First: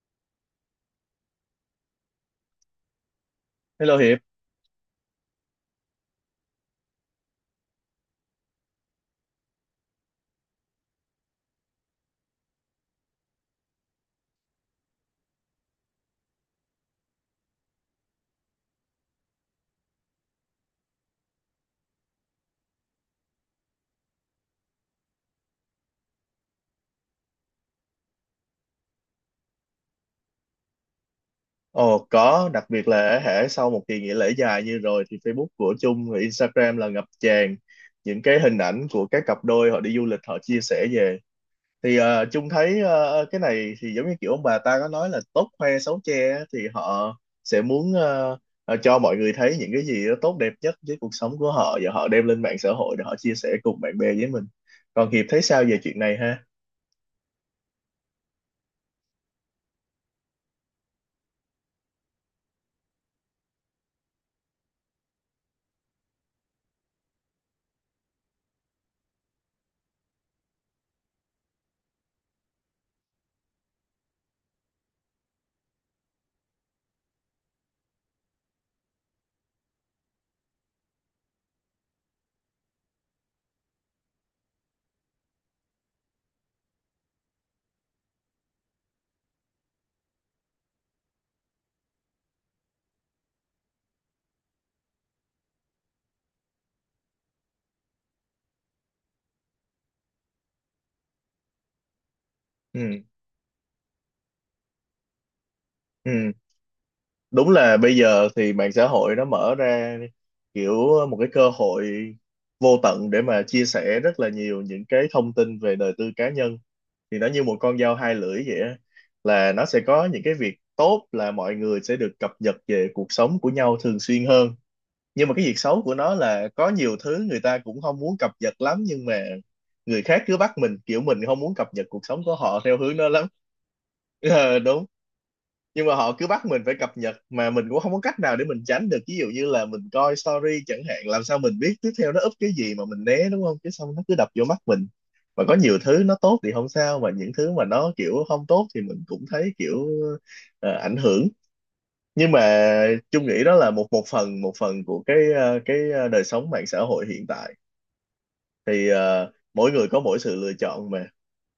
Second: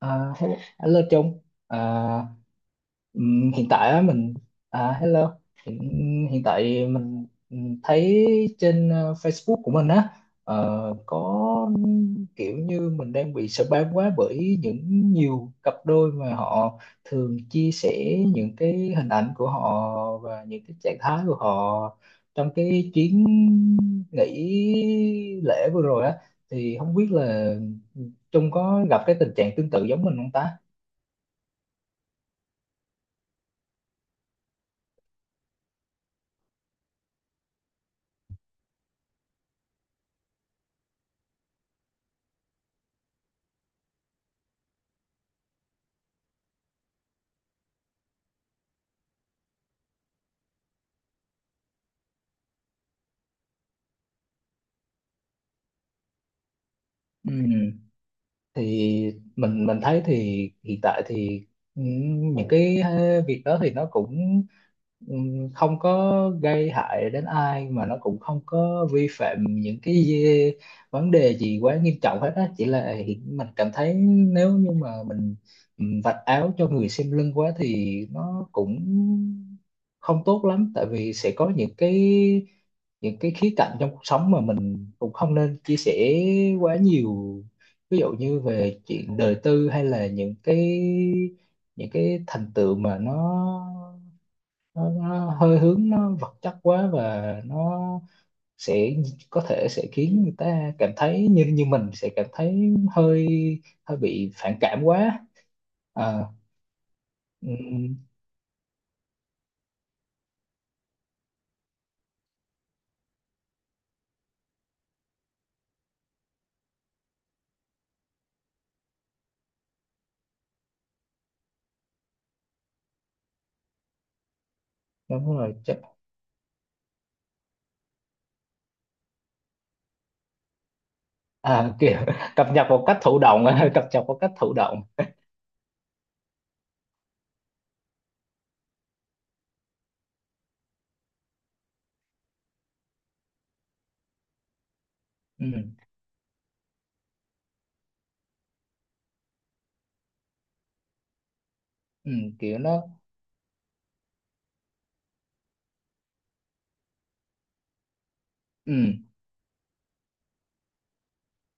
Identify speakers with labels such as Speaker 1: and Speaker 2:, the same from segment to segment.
Speaker 1: Hello, hello Trung à, hiện tại
Speaker 2: Hello
Speaker 1: á,
Speaker 2: Hiệp,
Speaker 1: mình hello hiện, hiện tại mình thấy trên Facebook của mình á, ờ, có kiểu như mình đang bị spam quá bởi những nhiều cặp đôi mà họ thường chia sẻ những cái hình ảnh của họ và những cái trạng thái của họ trong cái chuyến nghỉ lễ vừa rồi á, thì không biết là Trung có gặp cái tình trạng tương tự giống mình không ta.
Speaker 2: ồ có, đặc biệt là hễ sau một kỳ nghỉ lễ dài như rồi thì Facebook của Chung và Instagram là ngập tràn những cái hình ảnh của các cặp đôi họ đi du lịch họ chia sẻ về. Thì Chung thấy cái này thì giống như kiểu ông bà ta có nói là tốt khoe xấu che á, thì họ sẽ muốn cho mọi người thấy những cái gì đó tốt đẹp nhất với cuộc sống của họ và họ đem lên mạng xã hội để họ chia sẻ cùng bạn bè với mình. Còn Hiệp thấy sao về chuyện này ha?
Speaker 1: Ừ. Thì mình thấy thì hiện tại thì ừ, những cái việc đó thì nó cũng ừ, không có gây hại đến ai mà nó cũng không có vi phạm những vấn đề gì quá nghiêm trọng hết á, chỉ là mình cảm thấy nếu như mà mình vạch áo cho người xem lưng quá thì nó cũng không tốt lắm, tại vì sẽ có những cái khía cạnh trong cuộc sống mà mình cũng không nên chia sẻ quá nhiều, ví dụ như về chuyện đời tư hay là những cái thành tựu mà nó hơi hướng nó vật chất quá, và nó sẽ có thể sẽ khiến người ta cảm thấy như như mình sẽ cảm thấy
Speaker 2: Ừ,
Speaker 1: hơi hơi bị phản cảm quá. à,
Speaker 2: ừ. Đúng là bây
Speaker 1: ừm,
Speaker 2: giờ thì mạng xã hội nó mở ra kiểu một cái cơ hội vô tận để mà chia sẻ rất là nhiều những cái thông tin về đời tư cá nhân, thì nó như một con dao hai lưỡi vậy á. Là nó sẽ có những cái việc tốt là mọi người sẽ được cập nhật về cuộc sống của nhau thường xuyên hơn, nhưng mà
Speaker 1: Đúng
Speaker 2: cái
Speaker 1: rồi
Speaker 2: việc
Speaker 1: chắc.
Speaker 2: xấu của nó là có nhiều thứ người ta cũng không muốn cập nhật lắm, nhưng mà người khác cứ bắt mình, kiểu mình không muốn
Speaker 1: À,
Speaker 2: cập nhật
Speaker 1: kiểu
Speaker 2: cuộc sống của
Speaker 1: cập
Speaker 2: họ
Speaker 1: nhật
Speaker 2: theo
Speaker 1: một
Speaker 2: hướng
Speaker 1: cách
Speaker 2: đó
Speaker 1: thụ
Speaker 2: lắm.
Speaker 1: động cập nhật một cách thụ
Speaker 2: Ờ,
Speaker 1: động.
Speaker 2: đúng, nhưng mà họ cứ bắt mình phải cập nhật mà mình cũng không có cách nào để mình tránh được, ví dụ như là mình coi story chẳng hạn, làm sao mình biết tiếp theo nó up cái gì mà mình né đúng không, chứ xong nó cứ đập vô mắt mình. Và có
Speaker 1: Ừm,
Speaker 2: nhiều thứ nó tốt thì không sao, mà những thứ mà nó kiểu không tốt thì mình cũng thấy kiểu ảnh hưởng. Nhưng mà
Speaker 1: Kiểu nó
Speaker 2: chung nghĩ đó là một một phần của cái cái đời sống mạng xã hội hiện tại, thì
Speaker 1: ừm,
Speaker 2: mỗi người có mỗi sự lựa chọn mà,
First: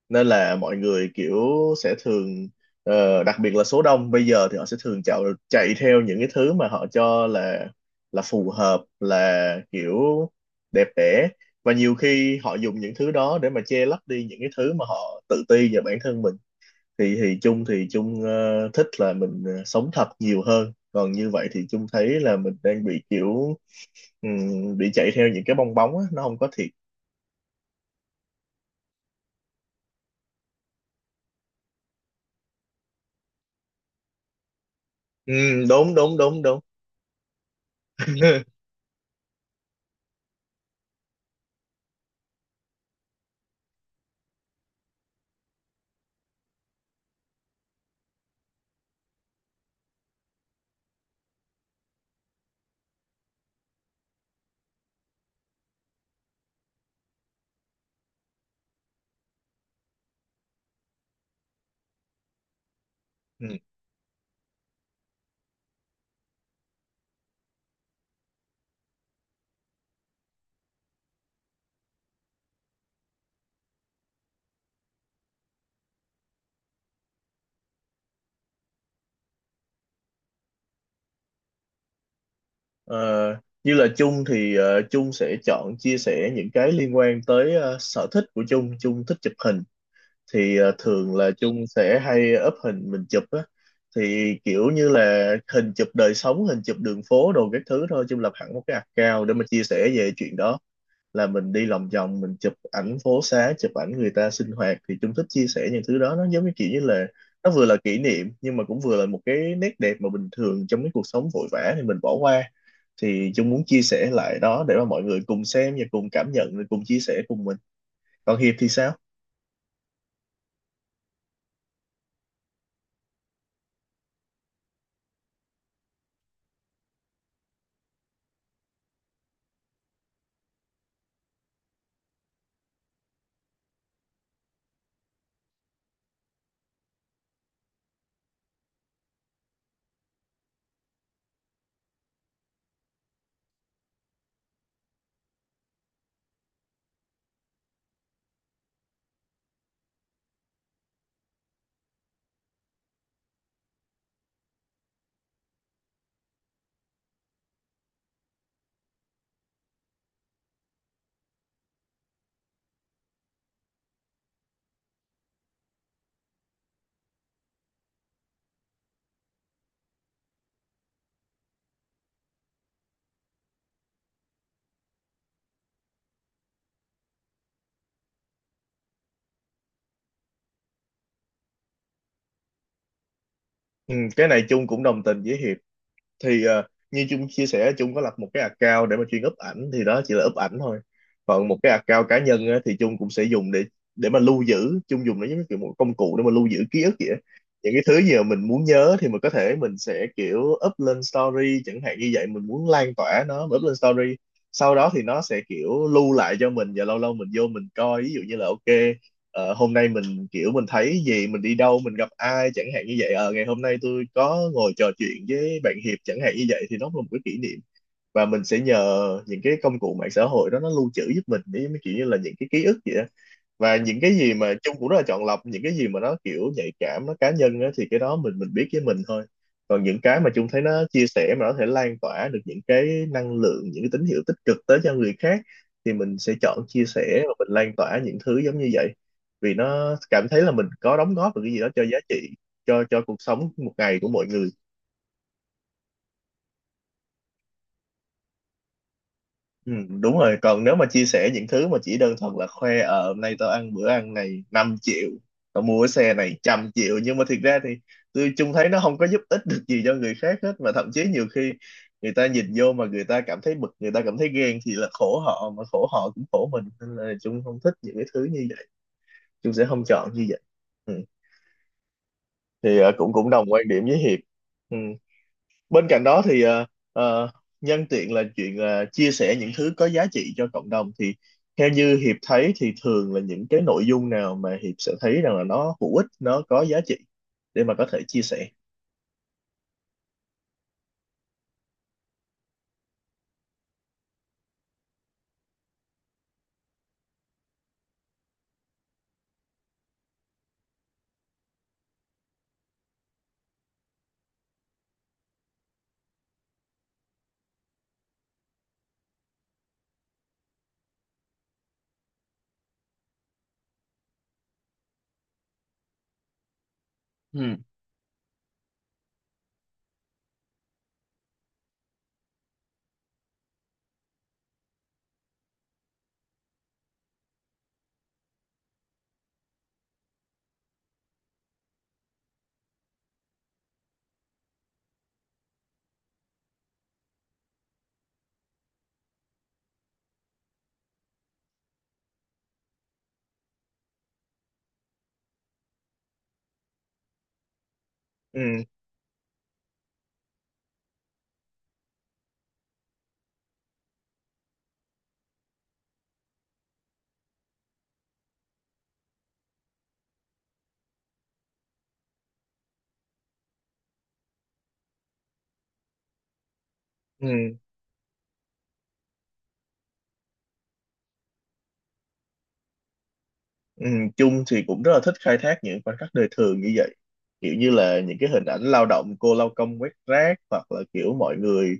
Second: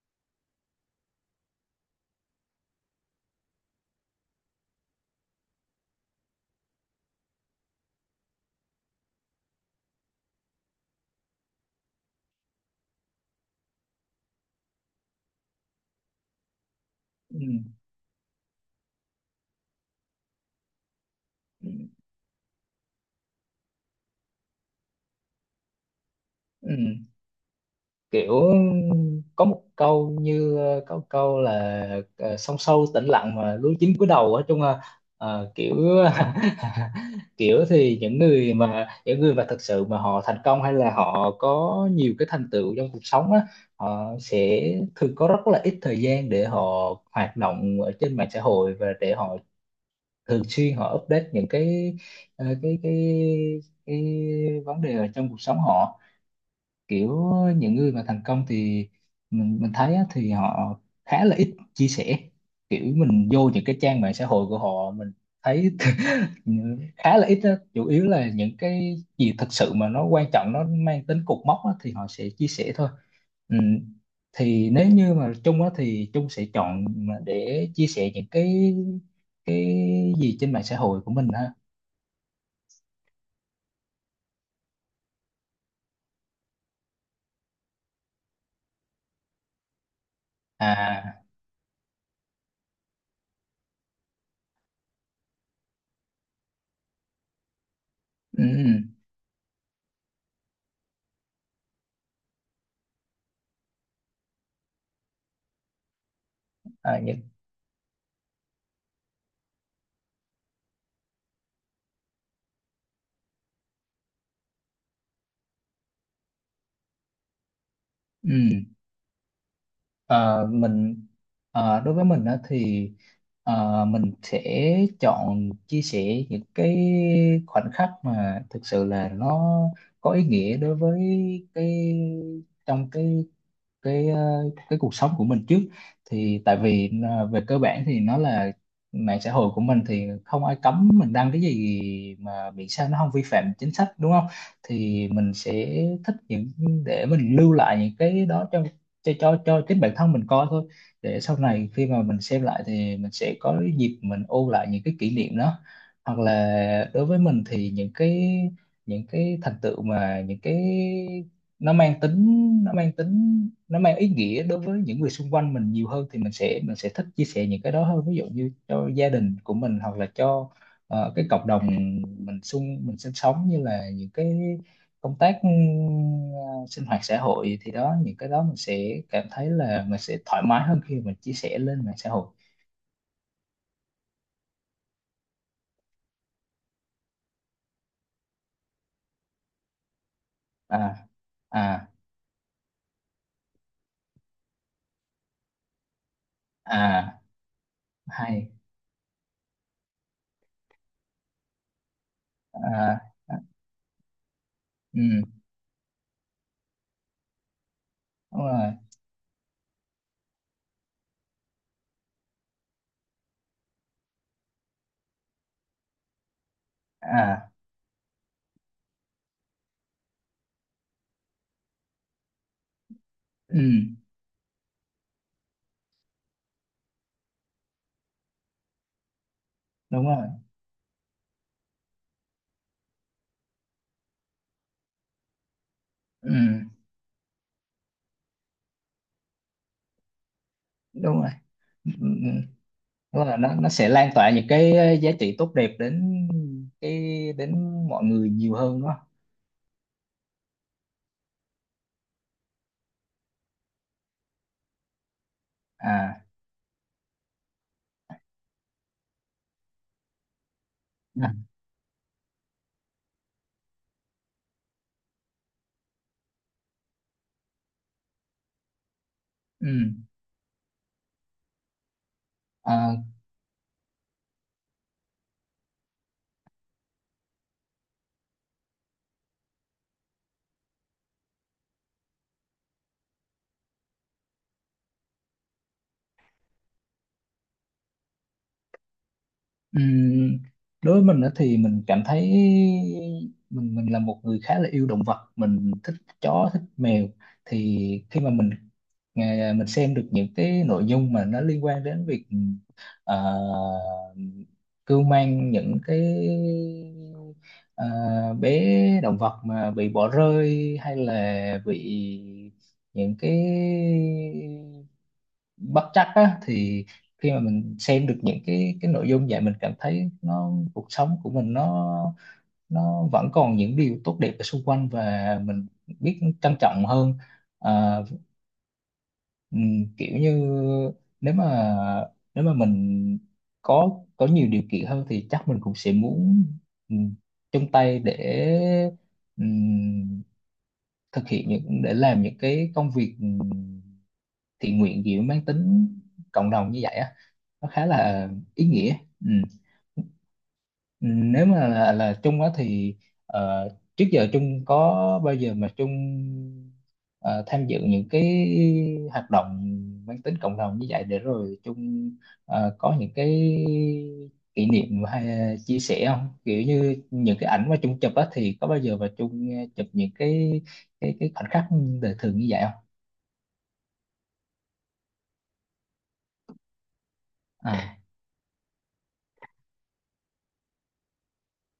Speaker 2: nên là mọi người kiểu sẽ thường đặc biệt là số đông bây giờ thì họ sẽ thường chạy chạy theo những cái thứ mà họ cho là phù hợp, là kiểu đẹp đẽ, và nhiều khi họ dùng những thứ đó để mà che lấp đi những cái thứ mà họ tự ti về bản thân mình. Thì
Speaker 1: ừm,
Speaker 2: Chung, thì Chung thích là mình sống thật nhiều hơn, còn như vậy thì Chung thấy là mình đang bị kiểu bị chạy theo những cái bong bóng á, nó không có thiệt.
Speaker 1: ừm, kiểu có một câu như có một câu là sông sâu tĩnh lặng mà lúa chín cúi đầu á, chung là
Speaker 2: Ừ,
Speaker 1: kiểu
Speaker 2: đúng đúng đúng đúng.
Speaker 1: kiểu thì những người mà thực sự mà họ thành công hay là họ có nhiều cái thành tựu trong cuộc sống á, họ sẽ thường có rất là ít thời gian để họ hoạt động ở trên mạng xã hội và để họ thường xuyên họ update những cái ờ, cái cái cái vấn đề ở trong cuộc sống họ, kiểu những người mà thành công thì mình thấy á, thì họ khá là ít chia sẻ, kiểu mình
Speaker 2: Ừ.
Speaker 1: vô những cái trang mạng xã hội của họ mình thấy khá là ít á. Chủ yếu là những cái gì thật sự mà nó quan trọng nó mang tính cột mốc á, thì họ sẽ chia sẻ thôi. Ừ. Thì nếu như mà Trung á, thì Trung sẽ chọn mà để chia sẻ những cái gì trên mạng xã hội của mình ha?
Speaker 2: Ờ, như là Chung thì Chung sẽ chọn chia sẻ những cái liên quan tới sở thích của Chung. Chung thích chụp hình, thì thường
Speaker 1: À,
Speaker 2: là Chung sẽ hay up hình mình chụp á. Thì kiểu như là hình chụp đời sống, hình chụp đường phố đồ các thứ thôi. Chung lập
Speaker 1: ừ,
Speaker 2: hẳn một
Speaker 1: ừ.
Speaker 2: cái account để mà chia sẻ về chuyện đó. Là mình đi lòng vòng, mình chụp ảnh phố xá, chụp ảnh người ta sinh hoạt. Thì Chung thích chia sẻ những thứ đó. Nó giống như kiểu như
Speaker 1: À,
Speaker 2: là
Speaker 1: những,
Speaker 2: nó vừa là kỷ niệm, nhưng mà cũng vừa là một cái nét đẹp mà bình thường trong cái cuộc sống vội vã thì mình bỏ qua, thì Dung muốn chia sẻ lại đó để mà mọi người cùng xem và cùng cảm nhận rồi cùng chia sẻ cùng mình. Còn Hiệp
Speaker 1: ừ.
Speaker 2: thì sao?
Speaker 1: Ờ, mình đối với mình á thì mình sẽ chọn chia sẻ những cái khoảnh khắc mà thực sự là nó có ý nghĩa đối với cái trong cái ờ, cái cuộc sống của mình trước. Thì tại vì về cơ bản thì nó là mạng xã hội của mình thì không ai cấm mình đăng cái gì mà miễn sao nó không vi phạm chính sách, đúng không? Thì mình sẽ thích những để mình lưu lại những cái đó cho cho chính bản thân mình coi thôi, để sau này khi mà mình xem lại thì mình sẽ có cái dịp mình ôn lại những cái kỷ niệm đó. Hoặc là đối với mình thì những cái thành tựu mà những cái nó mang tính nó mang ý nghĩa đối với những người xung quanh mình nhiều hơn thì mình sẽ thích chia sẻ những cái đó hơn, ví dụ như cho gia đình của mình hoặc là cho cái cộng đồng mình sinh sống, như là những cái công tác sinh hoạt xã hội, thì đó những cái đó mình sẽ cảm thấy là mình sẽ thoải mái hơn khi mình chia sẻ lên mạng xã hội.
Speaker 2: Ừ, cái này Chung cũng đồng tình với Hiệp. Thì như Trung chia sẻ, Trung có lập một cái account để mà chuyên up ảnh, thì đó chỉ là up ảnh thôi.
Speaker 1: À.
Speaker 2: Còn một cái
Speaker 1: À.
Speaker 2: account cá nhân á, thì Trung cũng sẽ dùng để mà lưu giữ, Trung dùng nó giống như kiểu một công cụ để mà lưu giữ ký ức vậy á.
Speaker 1: À
Speaker 2: Những cái thứ gì mà mình
Speaker 1: hay.
Speaker 2: muốn nhớ thì mình có thể mình sẽ kiểu up lên story chẳng hạn, như vậy mình muốn lan
Speaker 1: À,
Speaker 2: tỏa
Speaker 1: à.
Speaker 2: nó mình up lên story, sau đó thì nó
Speaker 1: Ừ,
Speaker 2: sẽ kiểu lưu lại cho mình và lâu lâu mình vô mình coi, ví dụ như
Speaker 1: đúng
Speaker 2: là
Speaker 1: rồi.
Speaker 2: ok, hôm nay mình kiểu mình thấy gì, mình đi đâu, mình gặp ai chẳng hạn, như vậy ngày hôm nay tôi có ngồi trò chuyện với bạn Hiệp chẳng hạn, như vậy thì nó là một cái kỷ
Speaker 1: À,
Speaker 2: niệm, và mình sẽ nhờ những cái công cụ mạng xã hội đó nó lưu trữ giúp mình với mấy kiểu như là những cái ký ức vậy đó.
Speaker 1: ừ,
Speaker 2: Và những cái gì mà Chung cũng rất là chọn lọc, những cái gì mà nó kiểu nhạy cảm nó cá nhân á, thì cái đó mình biết với mình thôi. Còn những
Speaker 1: đúng
Speaker 2: cái
Speaker 1: rồi.
Speaker 2: mà Chung thấy nó chia sẻ mà nó có thể lan tỏa được những cái năng lượng, những cái tín hiệu tích cực tới cho người khác, thì mình sẽ
Speaker 1: Ừ,
Speaker 2: chọn chia sẻ và mình lan tỏa những thứ giống như vậy. Vì nó cảm thấy là mình có đóng
Speaker 1: đúng rồi.
Speaker 2: góp được cái gì đó cho
Speaker 1: Ừ,
Speaker 2: giá
Speaker 1: ừ,
Speaker 2: trị cho cuộc
Speaker 1: ừ. Là
Speaker 2: sống
Speaker 1: nó
Speaker 2: một
Speaker 1: sẽ
Speaker 2: ngày của
Speaker 1: lan
Speaker 2: mọi
Speaker 1: tỏa những
Speaker 2: người.
Speaker 1: cái giá trị tốt đẹp đến cái đến mọi người nhiều hơn đó.
Speaker 2: Ừ, đúng rồi, còn nếu mà chia sẻ những thứ mà chỉ đơn thuần là khoe, ờ hôm nay tao ăn bữa ăn này 5 triệu, tao mua cái xe
Speaker 1: À.
Speaker 2: này 100 triệu, nhưng mà thiệt ra thì tôi chung thấy nó không có giúp ích được gì cho người khác hết, mà thậm chí
Speaker 1: Ừ.
Speaker 2: nhiều
Speaker 1: À.
Speaker 2: khi người ta nhìn vô mà người ta cảm thấy bực, người ta cảm thấy ghen, thì là khổ họ, mà khổ họ cũng khổ mình, nên là chung không thích những cái thứ như vậy. Chung sẽ
Speaker 1: Ừ.
Speaker 2: không chọn như vậy. Ừ. Thì
Speaker 1: À,
Speaker 2: cũng cũng đồng quan điểm với Hiệp. Ừ, bên cạnh đó thì ờ, nhân tiện là chuyện chia sẻ những thứ có giá trị cho cộng đồng, thì theo như Hiệp thấy thì thường là những cái nội dung nào mà Hiệp sẽ thấy rằng là nó hữu ích, nó có giá trị để mà có thể chia sẻ?
Speaker 1: ừ. Đối với mình đó thì mình cảm thấy mình là một người khá là yêu động vật, mình thích chó thích mèo. Thì khi mà mình mình xem được những cái nội dung mà nó liên quan đến việc ờ, cưu mang những cái ờ, bé động vật mà bị bỏ rơi hay là bị những cái bất trắc á, thì khi mà
Speaker 2: Ừ.
Speaker 1: mình xem được những cái nội dung vậy mình cảm thấy nó cuộc sống của mình nó vẫn còn những điều tốt đẹp ở xung quanh và mình biết trân trọng hơn. Ờ. Ừ, kiểu như nếu mà nếu mà mình có nhiều điều kiện hơn thì chắc mình cũng sẽ muốn ừ, chung tay để ừm, thực hiện những để làm những cái công việc thiện nguyện gì mang tính cộng đồng như vậy á, nó khá là
Speaker 2: Ừ,
Speaker 1: ý nghĩa. Ừ. Ừ, nếu mà là Trung á thì ờ, trước giờ Trung có bao giờ mà Trung ờ, tham dự những cái hoạt động mang tính cộng đồng như vậy để rồi Trung có những cái kỷ niệm hay chia sẻ không, kiểu như những cái
Speaker 2: ừ,
Speaker 1: ảnh mà Trung chụp á, thì có bao giờ mà Trung chụp những cái cái khoảnh khắc đời thường như vậy không?
Speaker 2: ừ. Chung thì cũng rất là thích khai thác những khoảnh khắc đời thường như vậy, kiểu như
Speaker 1: À.
Speaker 2: là những cái hình ảnh lao động, cô lao công quét rác, hoặc là kiểu mọi người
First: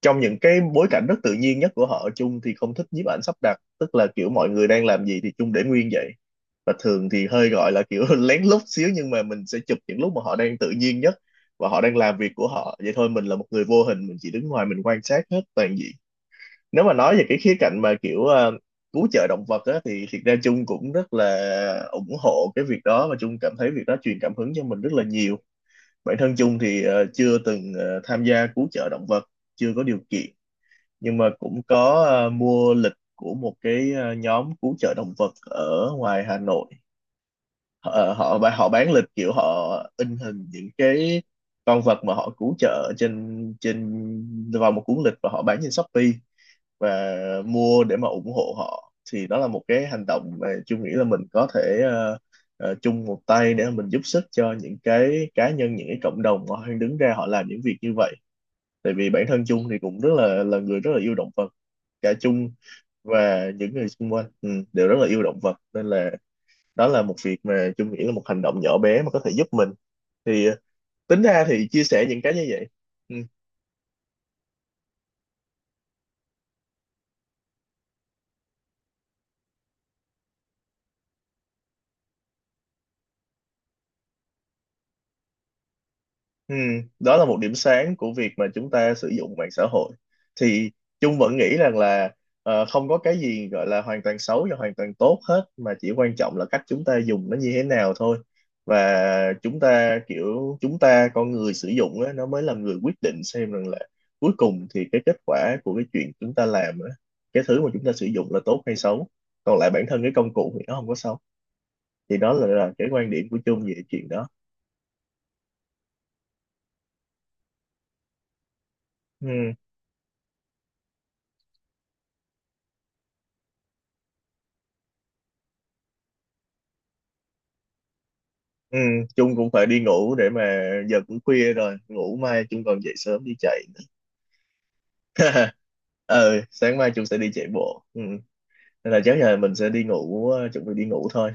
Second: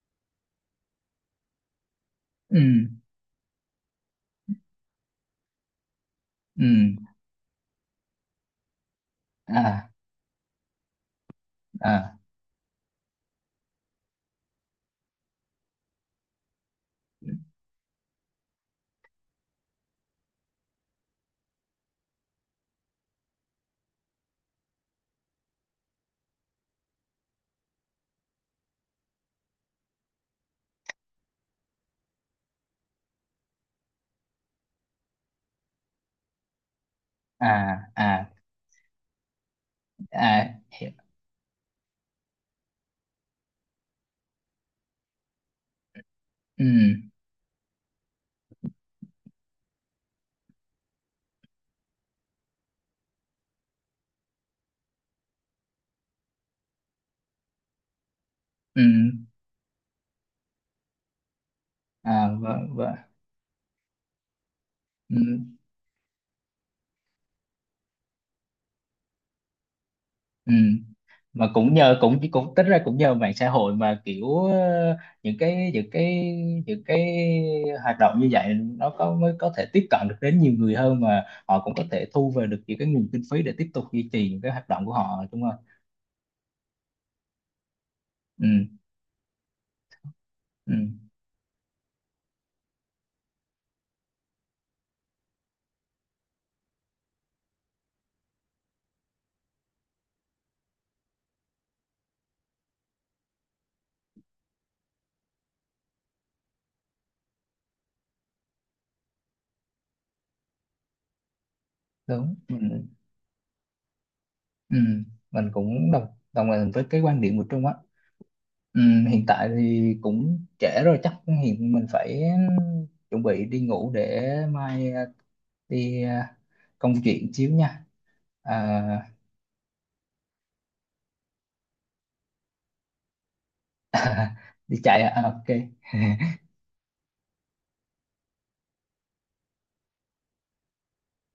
Speaker 2: trong những cái bối cảnh rất tự nhiên nhất của họ. Chung thì
Speaker 1: Ừ.
Speaker 2: không thích nhiếp ảnh sắp đặt, tức là kiểu mọi người đang làm gì thì Chung để nguyên vậy,
Speaker 1: Ừ.
Speaker 2: và thường thì hơi gọi là kiểu lén lút xíu, nhưng mà mình sẽ chụp
Speaker 1: À.
Speaker 2: những lúc mà họ đang tự nhiên nhất và họ đang
Speaker 1: À.
Speaker 2: làm việc của họ vậy thôi. Mình là một người vô hình, mình chỉ đứng ngoài mình quan sát hết toàn diện. Nếu mà nói về cái khía cạnh mà kiểu cứu trợ động vật á, thì thiệt ra Chung cũng rất là ủng hộ cái việc đó, và Chung cảm thấy việc đó truyền cảm hứng cho mình rất là nhiều. Bản thân Chung thì chưa từng tham gia cứu trợ động vật, chưa có điều kiện, nhưng mà cũng có mua lịch của một cái nhóm cứu trợ động vật ở ngoài Hà Nội.
Speaker 1: À.
Speaker 2: Họ
Speaker 1: À.
Speaker 2: họ bán, họ bán lịch kiểu họ in hình
Speaker 1: À.
Speaker 2: những cái con vật mà họ cứu trợ trên trên vào một cuốn lịch và họ bán trên Shopee.
Speaker 1: Ừ.
Speaker 2: Và mua để mà ủng hộ họ, thì đó là một cái hành động mà chung nghĩ là mình có thể chung một tay để mà mình giúp sức cho những cái cá nhân, những cái cộng đồng mà họ đang đứng ra họ làm những việc như vậy.
Speaker 1: Ừ.
Speaker 2: Tại vì bản thân chung thì cũng rất là người rất là yêu động vật, cả
Speaker 1: À,
Speaker 2: chung
Speaker 1: vâng, vâng.
Speaker 2: và những người xung quanh ừ, đều rất là
Speaker 1: Ừ,
Speaker 2: yêu động vật, nên là đó là một việc mà Chung nghĩ là một hành động nhỏ bé mà có thể giúp mình. Thì
Speaker 1: ừ.
Speaker 2: tính ra
Speaker 1: Mà
Speaker 2: thì
Speaker 1: cũng
Speaker 2: chia
Speaker 1: nhờ
Speaker 2: sẻ
Speaker 1: cũng
Speaker 2: những cái như
Speaker 1: cũng tính
Speaker 2: vậy.
Speaker 1: ra cũng nhờ
Speaker 2: Ừ.
Speaker 1: mạng xã hội mà kiểu những cái những cái những cái hoạt động như vậy nó có mới có thể tiếp cận được đến nhiều người hơn, mà họ cũng có thể thu về được những cái nguồn kinh phí để tiếp tục duy trì những cái hoạt động của họ đúng không?
Speaker 2: Ừ, đó là một điểm sáng của việc mà
Speaker 1: Ừ,
Speaker 2: chúng ta sử dụng mạng xã hội. Thì
Speaker 1: ừ,
Speaker 2: Chung vẫn nghĩ rằng là không có cái gì gọi là hoàn toàn xấu và hoàn toàn tốt hết, mà chỉ quan trọng là cách chúng ta dùng nó như thế nào thôi. Và chúng ta kiểu chúng ta con người sử dụng á, nó mới là người quyết định xem rằng là cuối cùng thì cái kết quả của cái chuyện chúng ta làm á, cái thứ mà chúng ta sử dụng là tốt hay xấu. Còn lại bản thân cái công cụ thì nó không có xấu. Thì đó
Speaker 1: đúng.
Speaker 2: là
Speaker 1: Mình
Speaker 2: cái quan điểm của Chung về chuyện đó.
Speaker 1: ừ, mình cũng đồng đồng tình với cái quan điểm của Trung á. Ừ, hiện tại
Speaker 2: Ừ.
Speaker 1: thì cũng trễ rồi chắc hiện mình phải chuẩn bị đi ngủ để mai đi công chuyện xíu nha. Ờ,
Speaker 2: Ừ, Trung cũng phải đi ngủ để mà giờ cũng khuya rồi, ngủ mai chung còn dậy sớm đi chạy nữa.
Speaker 1: đi chạy à? À, ok.
Speaker 2: Ờ sáng mai chung sẽ đi chạy bộ ừ. Nên là chắc là mình sẽ đi ngủ, chuẩn bị đi ngủ thôi